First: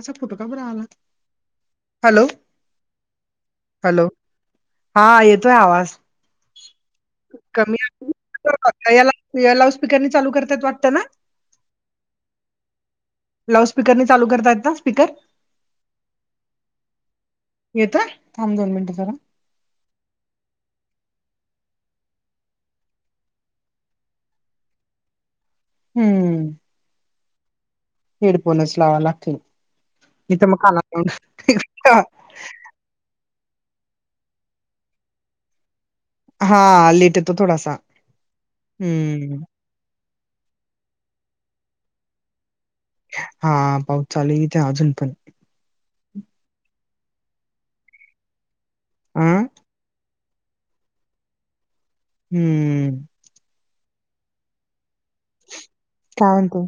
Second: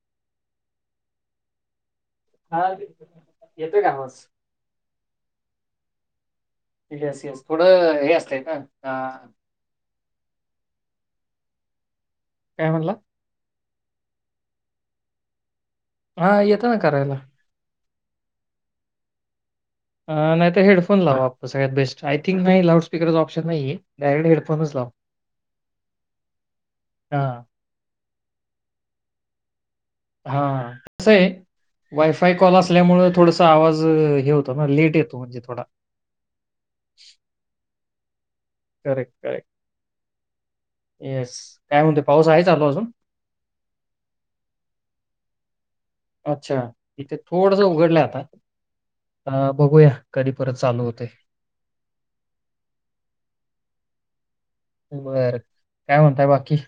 असा फोटो का बर आलात हॅलो हा येतोय का हॅलो आवाज? हा येतोय आवाज येस येस कमी थोडं हे असतंय ना अ आवाज येतोय [unintelligible] या लावडस्पीकरनी चालू करतेय वाटन काय म्हणलात लाउड स्पीकर नि चालू करतायेत ना स्पीकर हा येतं ना करायला येताय थांब दोन मिनिट जरा अ नाही तर हेडफोन लावा सगळ्यात बेस्ट आय थिंक नाही लाउडस्पकरच ऑप्शन नाही आहे डायरेक्ट हेडफोनच लाव [inaudible] हम्म हेड फोणनच लावा लागतील हा इथं मग काना कस आहे वायफाय कॉल असल्यामुळे थोड आता आवाज हे होता ना लेट येतो म्हणजे थोडा हा आ लेट येतो थोडासा हम्म ऐस काय म्हणतो पाऊस आहे चालू अजून... हा पाऊस चालू इथे अजून पण.. अच्छा इथे थोडस उघडलं आता आ अ बघूया... कधी परत चालू होतेय. हम्म बरं. म्हणताय काय बाकी? म्हणतो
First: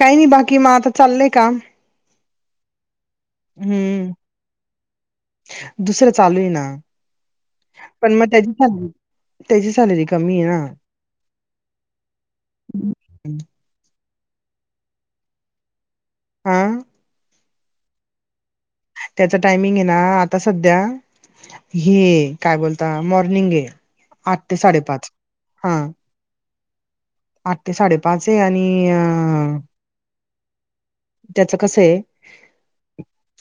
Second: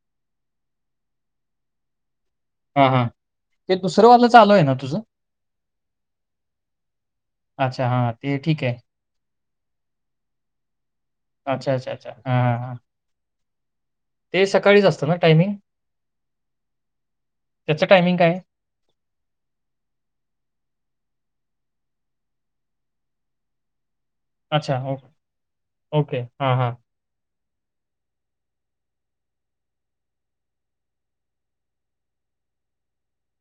काही नाही बाकी म आता चाललंय काम... हा हा... हं, दुसरं चालूय ना? अच्छा, पण हां, मग ते त्याची ठीक आहे. सॅलरी, त्याची सॅलरी कमी आहे ना? अच्छा, अच्छा, अच्छा, हां हां हां.. ना ते सकाळीच असतं ना टायमिंग? हं त्याच टायमिंग काय? त्याचं टायमिंग आहे ना, आता सध्या, हे काय बोलता मॉर्निंग हे. आठ ते अच्छा, ओ साडेपाच.. हं. ओके. हां हां आठ ते साडेपाच आहे आणि अं.. त्याच कसं आहे?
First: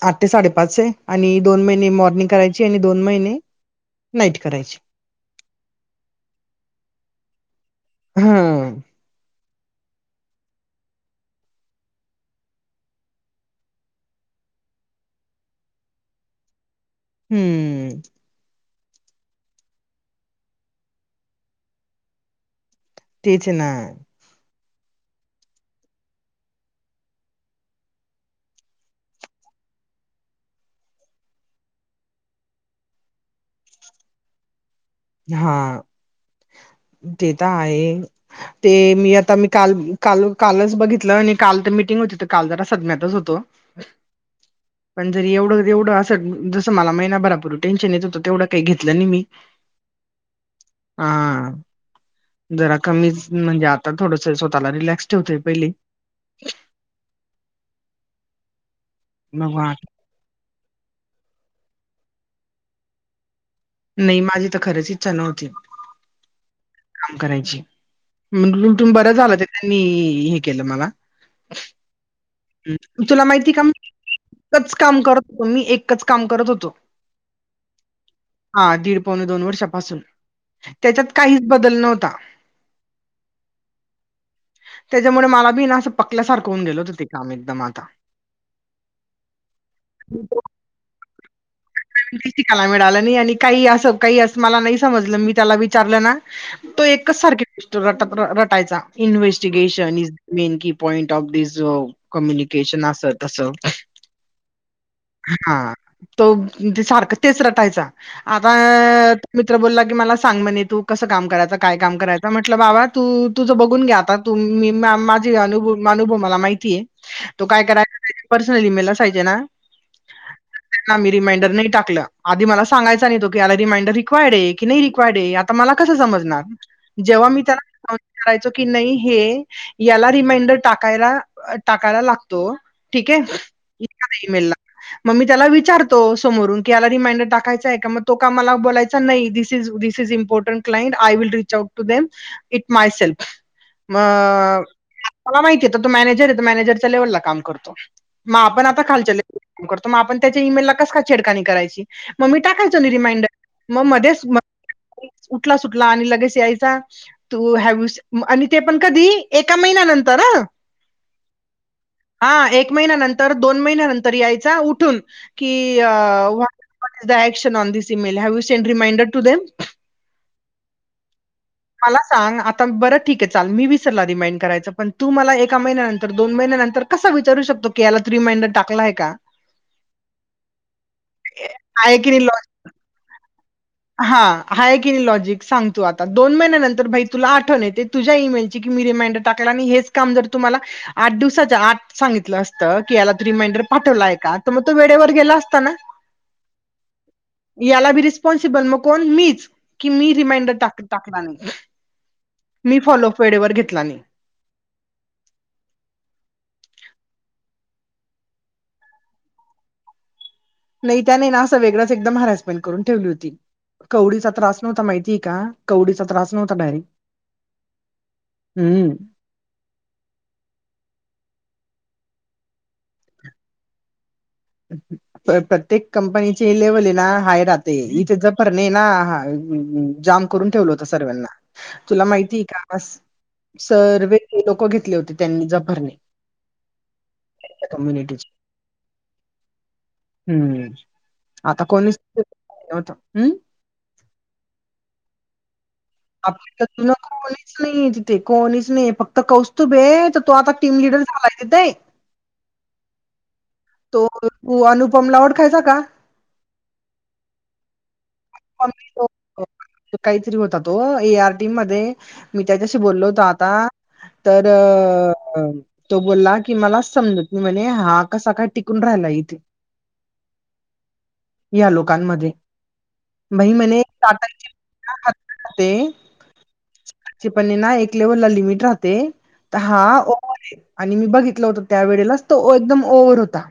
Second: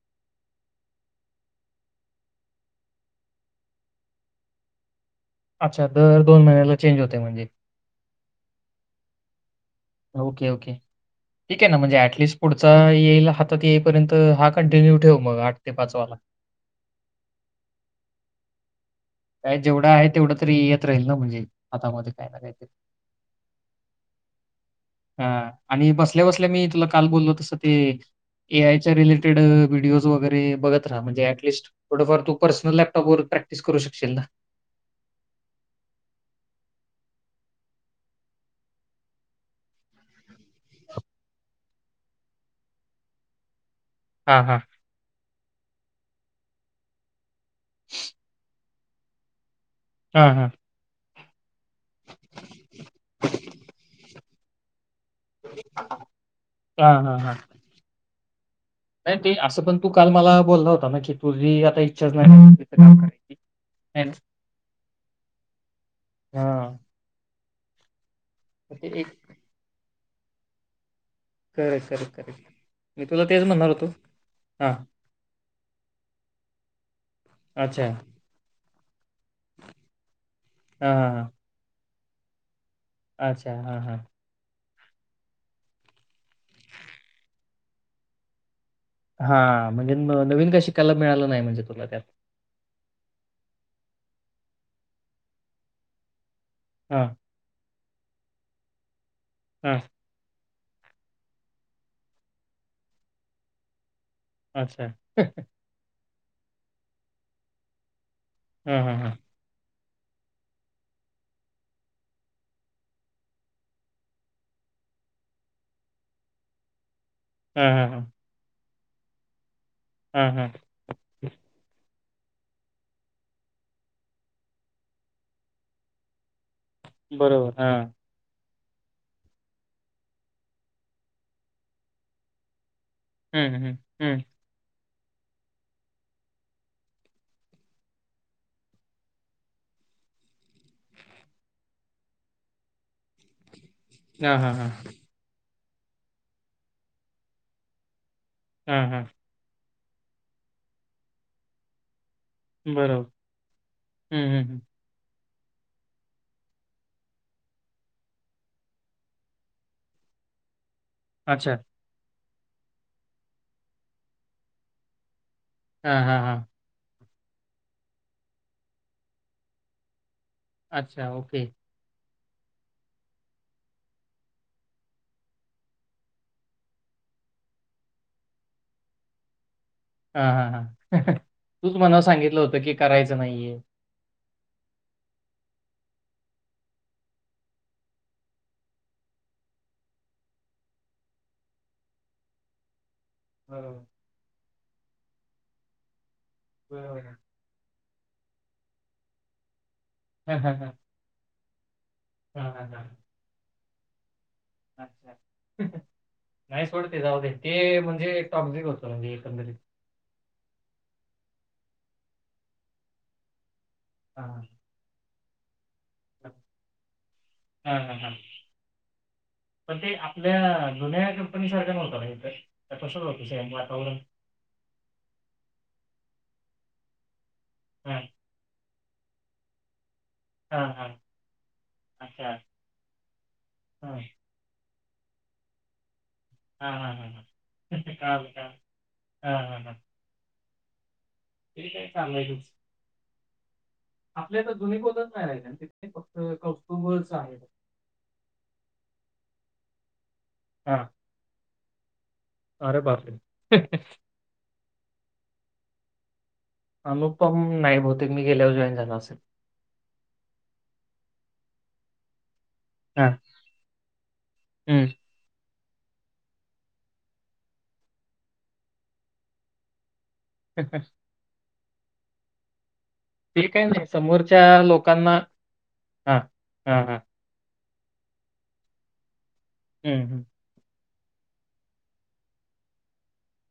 आठ ते साडेपाच आहे आणि दोन महिने मॉर्निंग करायची आणि दोन महिने.. नाईट करायची. अच्छा, दर दोन महिन्याला चेंज होते म्हणजे? हं. Okay, okay. ठीक आहे ना म्हणजे ऍटलिस्ट पुढचा येईल हातात येईपर्यंत हा कंटिन्यू ठेव मग आठ ते पाच वाला. [inaudible] हंम्म काय जेवढं आहे तेवढं तरी येत राहील ना, म्हणजे हातामध्ये काही ना काहीतरी. तेच ना. हां आणि बसल्या-बसल्या मी तुला काल बोललो तसं ते... ए आयच्या रिलेटेड व्हिडिओज वगैरे बघत राहा म्हणजे ऍटलीस्ट थोडफार तू पर्सनल लॅपटॉप वर.. प्रॅक्टिस करू शकशील ना? हां [unintelligible] ते तर आहे, ते मी आता मी काल- कालच बघितलं आणि काल तर मीटिंग.. काल जरा सदम्यात होतो, हां, हां. पण जर एवढं तेवढं असं जसं मला महिना भरापूर्वी टेन्शन येत होतं तेवढं काही घेतलं नाही मी.... हं हं हां जरा कमीच म्हणजे आता थोडंसं स्वतःला रिलॅक्स... ठेवतोय पहिले हां हां हां नाही ते मग असं हा पण तू काल मला बोलला होता ना? की तुझी आता इच्छाच नाही काही... नाही माझी तर खरंच इच्छा नव्हती. हां. काम करायची तर ते म्हणुन एक बर झालं ते त्यांनी हे केलं मला. Correct, correct, correct. मी तुला तेच माहिती का म्हणणार होतो. एकच हां, काम करत होतो मी, एकच काम करत होतो. अच्छा. हा दीड पावणे दोन वर्षापासून हां, हां, त्याच्यात हां. काहीच बदल नव्हता. अच्छा हा, हा. त्याच्यामुळे मला बी ना असं पकल्यासारखं होऊन गेलं होतं ते काम एकदम आता. हां, म्हणजे नवीन काय शिकायला मिळालं नाही म्हणजे? तुला त्यात. शिकायला मिळालं नाही आणि काही असं काही असं मला नाही समजलं मी त्याला विचारलं ना... तो हां, एकच सारखे पुस्तक रट रटायचा हां. Investigation is main key point of these communication असं-तसं. अच्छा हं हं.. तो सारखं तेच रटायचा, आता हां, हां, हां. मित्र बोलला की की मला सांग म्हने तु कसं काम करायचं? काय काम करायचं म्हटलं बाबा तू तुझं बघून घे आता तु मी माझे अनु.. अनुभव मला माहिती आहे. तो काय हां, हां, करायचा पर्सनली मेल असायचे ना? ह त्यांना मी ह नाही आ मला सांगायं नाहीला रिमाइंडर रिक्र्ड आहे की नाही रिक्र्ड आहे आता मला कसं समणार जेव्हा मी बरोबर. हां. त्याला करायचो कि नाही हे याला रिमाइंडर टाकायला टाकायला लागतो ठीक आहे हं, हं, हं. नाही मल मग मी त्याला विचारते तो समोरून किला रिमाइंडर टाकायचा आहे का मग तो कामला बलायचा नाही this is this important client I will reach out to them it myself हां, हां, मग हां. मला माहिती आहेेत तो मॅनेजर आहे त मॅनेजरच्या लेव्हलला काम करतो मग आपण आता हां, हां. खालच्या लेवल ला काम करतो मग आपण त्याच्या ईमेल ला कस का छडकानी करायची मग मी टाकायचं नाही बरोबर. रिमाइंडर मग हं, मध्येच हं, हं. उठला सुटला आणि लगेच यायचा तू हॅ आणि ते पण कधी एका महिन्यानंतर [unintelligible] अच्छा हा एक महिन्यानंतर दोन महिन्यानंतर यायचा उठून कि हां, हां, हां. ज दक्श on this email have you sent reminder to them अच्छा ओके मला सांग आता बरं ठीक आहे चाल मी विसरला रिमाइंड करायचं पण तू मला एका महिन्यानंतर दोन महिन्यांतर कस विचारू शतो की याला तर रिमाइंडर टाकलाय का हा हा ह तूच आहे मना की नाही लॉ सांगितलं होतं की करायचं नाहीये हय कि नाही लॉजिक सांगतू आता दोन महिन्या नंतर भाई तुला आठव येते तुझ्या ईमेलची की मी रिमाइंडर टाकायला हे काम जर तुम्हाला आठ दिवसा आ सांगितलं असत याला रिमाइंडर बरोबर, पाठवलाय का तर मग तो वेळेवर गेला असताना हो [inaudible] याला बी रिस्पॉन्सिबल मग कोण मीच की मी हां, हां, रिमाइंडरा हां. टाकला नाही हां, हां, मी हां. फॉलोप वेळेवर घेतला नाही अच्छा नाही सोडते जाऊद ते म्हणजे एक टझिक होतो म्हणजे एकंदरीत नाही त्या नाही ना असं वेगळंच एकदम हॅरसमेंट करून ठेवली होती हां, कवडीचा हां. त्रास नव्हता माहिती का? कवडीचा त्रास नव्हता डारी हां, हां, हां. हम्म पण ते आपल्या जुन्या कंपनी सार [unintelligible] प्रत्येक कंपनीचे लेवल आहे ना हाय राहते हां, इथे जणे ना हा जाम करून हां, ठेवलं होत हां. सर्व्यांना तुला अच्छा. माहिती का हां, सर्व लोक घ ले होते त्यांनी ज भरणे हा हा हा हा क काल का हा हा हा [inaudible] हम्म आता कोणी चालवायचंच. होत हम् आपल्या तर जुन बोलच नाही राहि आप तुून कोणीच नाही तिथे कोणीच नाही फक्त कौस्तुभ आहे तू आता टीम हां. लिडर झालाय ते ते अरे पा हो अनुपम लावड खायचा का अनुपम नाही बत काहीतरी होता तो ए आरटी मध्ये मी त्याच्याशी बोललो हा होतो आता तर हम्म अ तो बोलला की मला समजत नाही म्हणजे हा कसा का टिकून राहिला इथे. या लोकांमध्ये ते भाई काय म्हणे नाही समोरच्या लोकांना हा हा हा तटाचे पनणे ना एक ले लिमिट राहते तर हा हम्म ओ हम्म. आहे. आणि मी बघितलं होत त्या वेळेलाच तो एकदम ओव्हर होता.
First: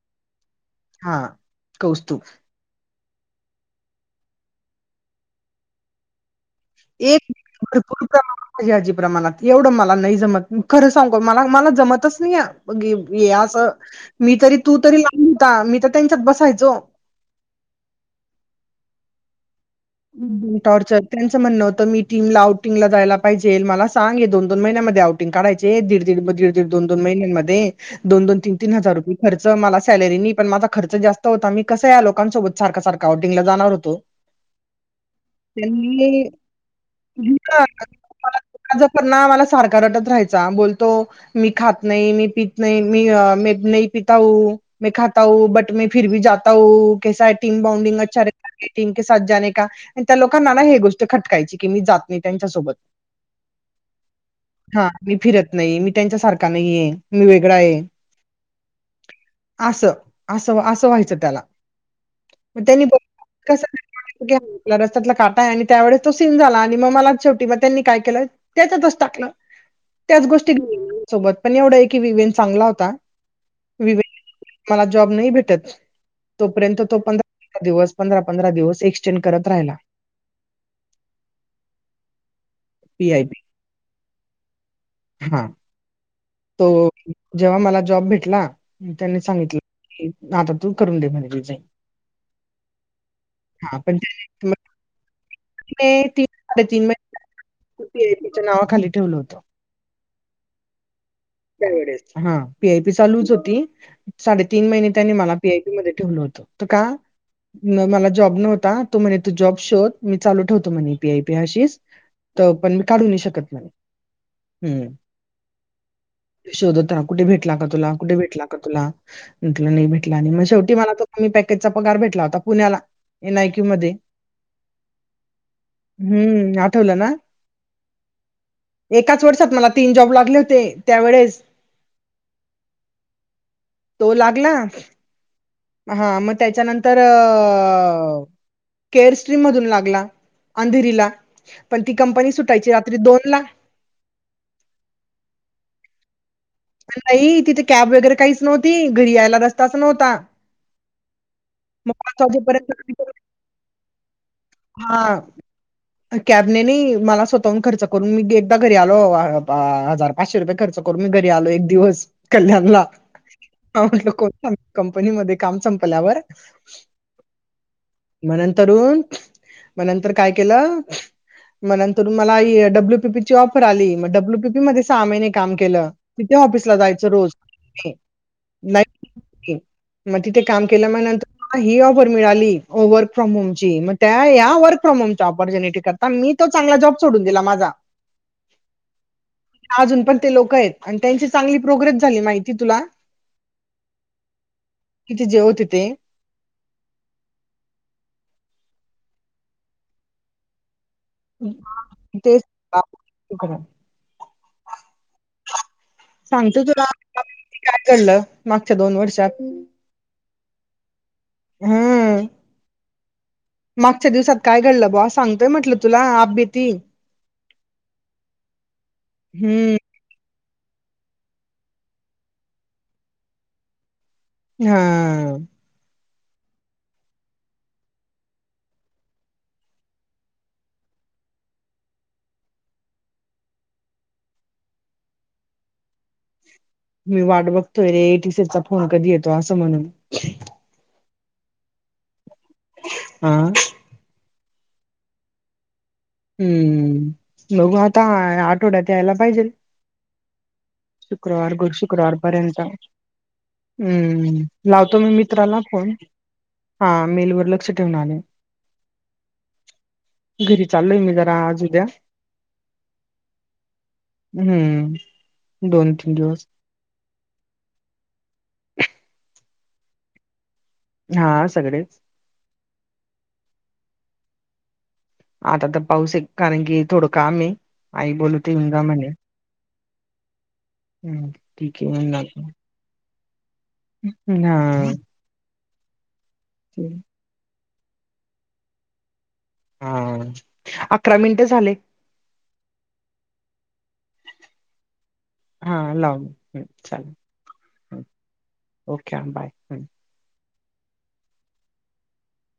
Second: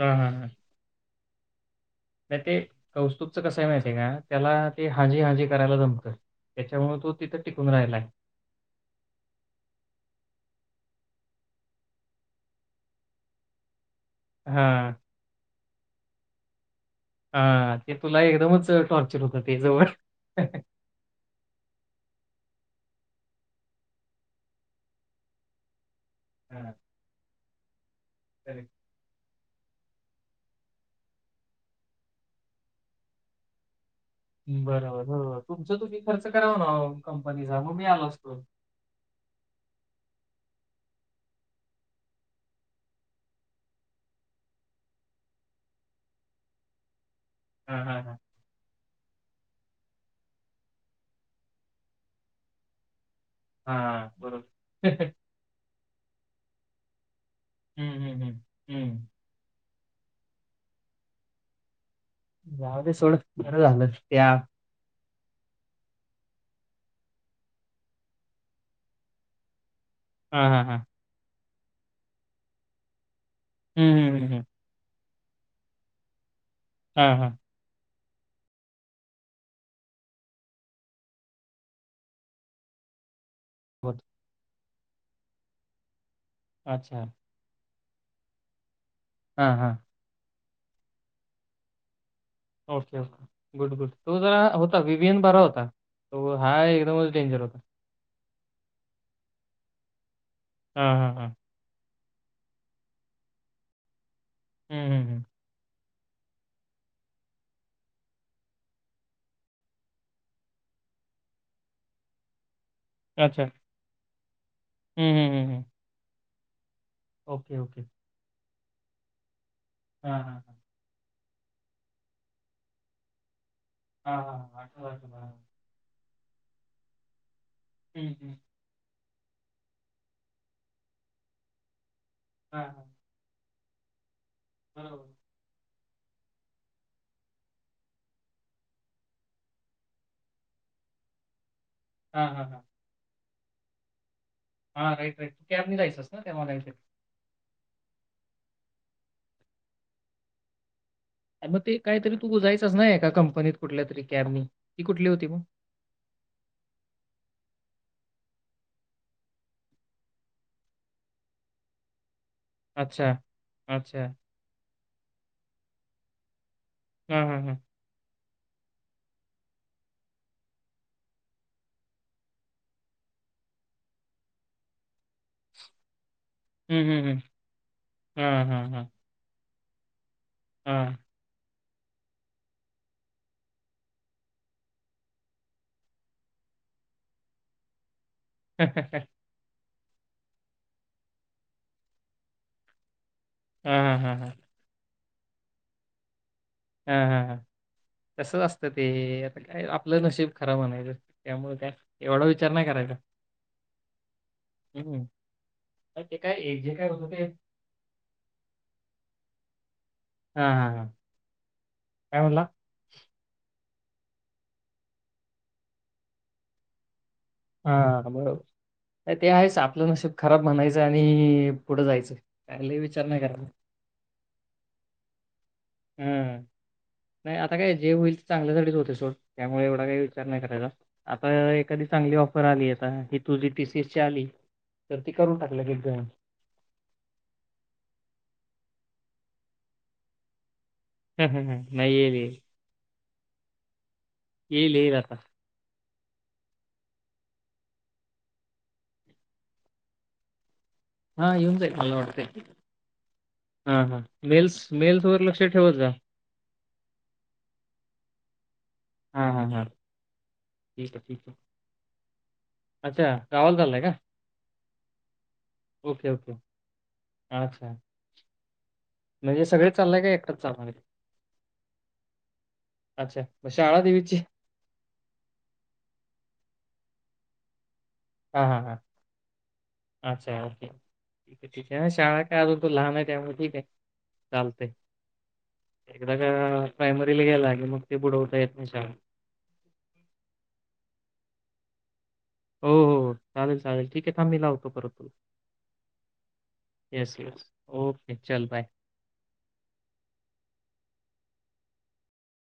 हा, हा, हा हा कौस्तुभ नाही ते कौस्तुभचं कसंय माहितीय का त्याला ते हाजी हाजी, करायला, जमत एक भरपूर प्रमाणात भाजी प्रमाणात एवढं मला नाही जमत खरं सांगू का मला हे जमतच नाहीये हे असं मी तरी हा तू तर लांब होता मी तरी त्यांच्यात बसायचो. हा ते तुला एकदमच टॉर्चर होत. टॉर्चर त्यांचं म्हणणं होतं मी टीमला आउटिंगला जायला. पाहिजेल मला सांग हे दोन दोन महिन्यांमध्ये औटींग करायचे दीड दीड दीड हा दोन दोन महिन्यांमध्ये दोन दोन तीन तीन हजार रुपये खर्च मला सॅलरी नाही पण माझा खर्च जास्त होता मी कसं या लोकांसोबत सारख सारख आऊटिगला जाणार होतो. ् बरोबर तुमचं तुम्ही त्यांनी खर्च करा मग मी आलो असतो. माझं पण ना मला सारखा रडत राहील. जांब बोलतो मी खात नाही मी पीत नाही मी नाही पिता हु मै खाता हु. ओबट फिर भी जाता हूँ वो कैसा है टीम हा बोर्डिंग हा हा अच्छा रहता है बेटिंग के साथ जाने का त्या लोकांना ना हे गोष्ट खटकायची की मी जात नाही त्यांच्यासोबत हा बरोबर हा मी फिरत नाही मी त्यांच्या सारखा नाही हे. मी वेगळा आहे हम्म हम्म हम्म हम्म असं असं व्हायचं त्याला जाऊ ते सोडं बरं झालं, ते घ्या बरं. त्यातला काटला आणि त्यावेळी तो सीन झाला आणि मग मला शेवटी त्यांनी काय केलं त्याच्यातच टाकलं. त्याच हा गोष्टी हा हा सोबत पण एवढं आहे की विवेन चांगला होता. हम्म हम्म हम्म, हम्म. विवेन मला जॉब नाही भेटत तोपर्यंत तो पंधरा हा पंधरा हा पंधरा दिवस पंधरा पंधरा दिवस यष्ट्रा चैन करत राहिला. पी आय पी बट हा तो अच्छा जेव्हा मला जॉब भेटला. त्यांनी हा हा सांगितलं आता तू करून दे म्हणे रिझाईन ओके गुड गुड तो जरा त्याने मग होता विवेन बरा होता तिने हा एकदमच महिने डेंजर होता. पी-आय-बीच्या नावाखाली ठेवलं होतं हा हा हां त्यावेळेस हा पी आय पी चालूच होती साडेतीन महिने हम्म हम्म त्यांनी हम्म. मला पी आय पी मध्ये, ठेवल होत का. मला जॉब नव्हता तो म्हणे तू जॉब शोध मी चालू ठेवतो म्हणे पी आय पी अशीच तो पण मी काढू नाही अच्छा शकत नाही ह हम्म हम्म हम्म हम्म. शोधत रहा कुठे भेटला ओके का ओके तुला कुठे भेटला का तुला म्हटलं नाही भेटलं हा आणि हा मग शेवटी मला तो फुल पॅकेजचा भेटला होता पुण्याला मी नाही घेतला हा हा हा पाठव बरं हुं, हु आठवलं ना ह एकाच वर्षात मला तीन जॉब लागले होते त्यावेळेस हा तो लागला बरोबर हा मग त्याच्यानंतर अअ ‌ केअर ट्री मधून अंधेरीला पण ती हा कंपनी हा हा सुटायची रात्रीची दोन ला हा राईट राईट कॅब नी जायचास ना तेव्हा नाही ते काय बाई तिथे कॅब वगैरे काहीच नव्हती घरी यायला रस्ताच नव्हता मग काहीतरी वाजेपर्यंत घुसायचे एका कंपनीमध्ये कुठल्यातरी कॅप नी हा कॅबनेे नाही मला स्वतःहून खर्च [inaudible] करून मी एकदा घरी आलो हजार पाचशे रुपये खर्च करून मी घरी आलो एक दिवस [unintelligible] कल्याणला अच्छा अच्छा म्हटल कोण कंपनी मध्ये काम संपल्यावर हम् हम्म हम् म तरुण मंतर काय केलं मगंतर मला डब्ल्यू पीपीची ऑफर आली मग डब्ल्यू पीपी मध्ये सहा महिने काम केलं तिथे ऑफिसला हम्म हम्म जायचं हम्म रोज हां, हां, हां, मग तिथे काम केल्या हां. मग नंतर मला ही ऑफर मिळाली वर्क फ्रॉम होम ची मग त्या या्या वर्क फ्रॉम होमच्या ऑपॉर्च्युनिटी करता मी तो चांगला जॉब सोडून दिला माझा हम ह ह [unintelligible] अजून पण ते लोक आहेत आणि त्यांची चांगली प्रोग्रेस झाली माहिती तुला हम्म हम हम् हम किती जेवतेि ते हा हा तसच असतं ते आता काय आपलं नशीब खरा म्हणायचं त्यामुळे काय एवढा तेच विचार नाही करायचा हम् सांगतो तुला काय कडलं मागच्या दोन वर्षात हा हा हा काय हं. म्हणला मागच्या दिवसात काय घडलं बावा सांगतोय म्हटलं तुला आपभीती हा बरोबर ते आहेच हं. आपलं नसेब खराब म्हणायचं आणि पुढं जायचं काला विचार नाही करा हा [inaudible] हम्म [inaudible] नाही आता काय जे होईल ते चांगल्यासाठीच होते सोड त्यामुळे एवढा काही विचार नाही करायचा आता एखादी चगलीऑ आली आता ही तुझी टीसी एस ची आली तर ती करून टाकलं ग मी वाट बघतोय रे एटी सीचा फोन कधी येतो असं म्हणून हम् हम ह नाही येर हं [unintelligible] ये ल राहता हम्म बघ आता आठवड्यात यायला पाहिजे हां शुक्रवार येऊन गुड जाईल मला शुक्रवार वाटतंय. पर्यंत हां, हां. हम्म मेल्स लावतो मी मेल्सवर लक्ष मित्राला ठेवत जा. फोन हा मेलवर लक्ष ठेवून आले हम् हम् हम् घरी चालोय मी जराज उद्या अच्छा गावाला चाललाय का? हम्म दोन ओके, तीन ओके. दिवस अच्छा [inaudible] णे सग चालय एकच चाणार हा सगळेच मशाळा देवीश ची आता तर पाऊस आहे कारण की थोडं काम आहे आई हां, बोलते हां, हां. हंगा म्हणे अच्छा ओकेठी हम्म, आहे ठीक आहे ना येऊन शाळा काय जातो अजून तो लहान आहे त्या हा का प्रायमरीला गेला की मग ते बुडवता येत नाही शाळा हा अकरा मिनिटे झाले हो हो चालेल चालेल ठीक आहे थां मी लावतो परत हाव चाले येस, येस. ओके. चल बाय. Okay bye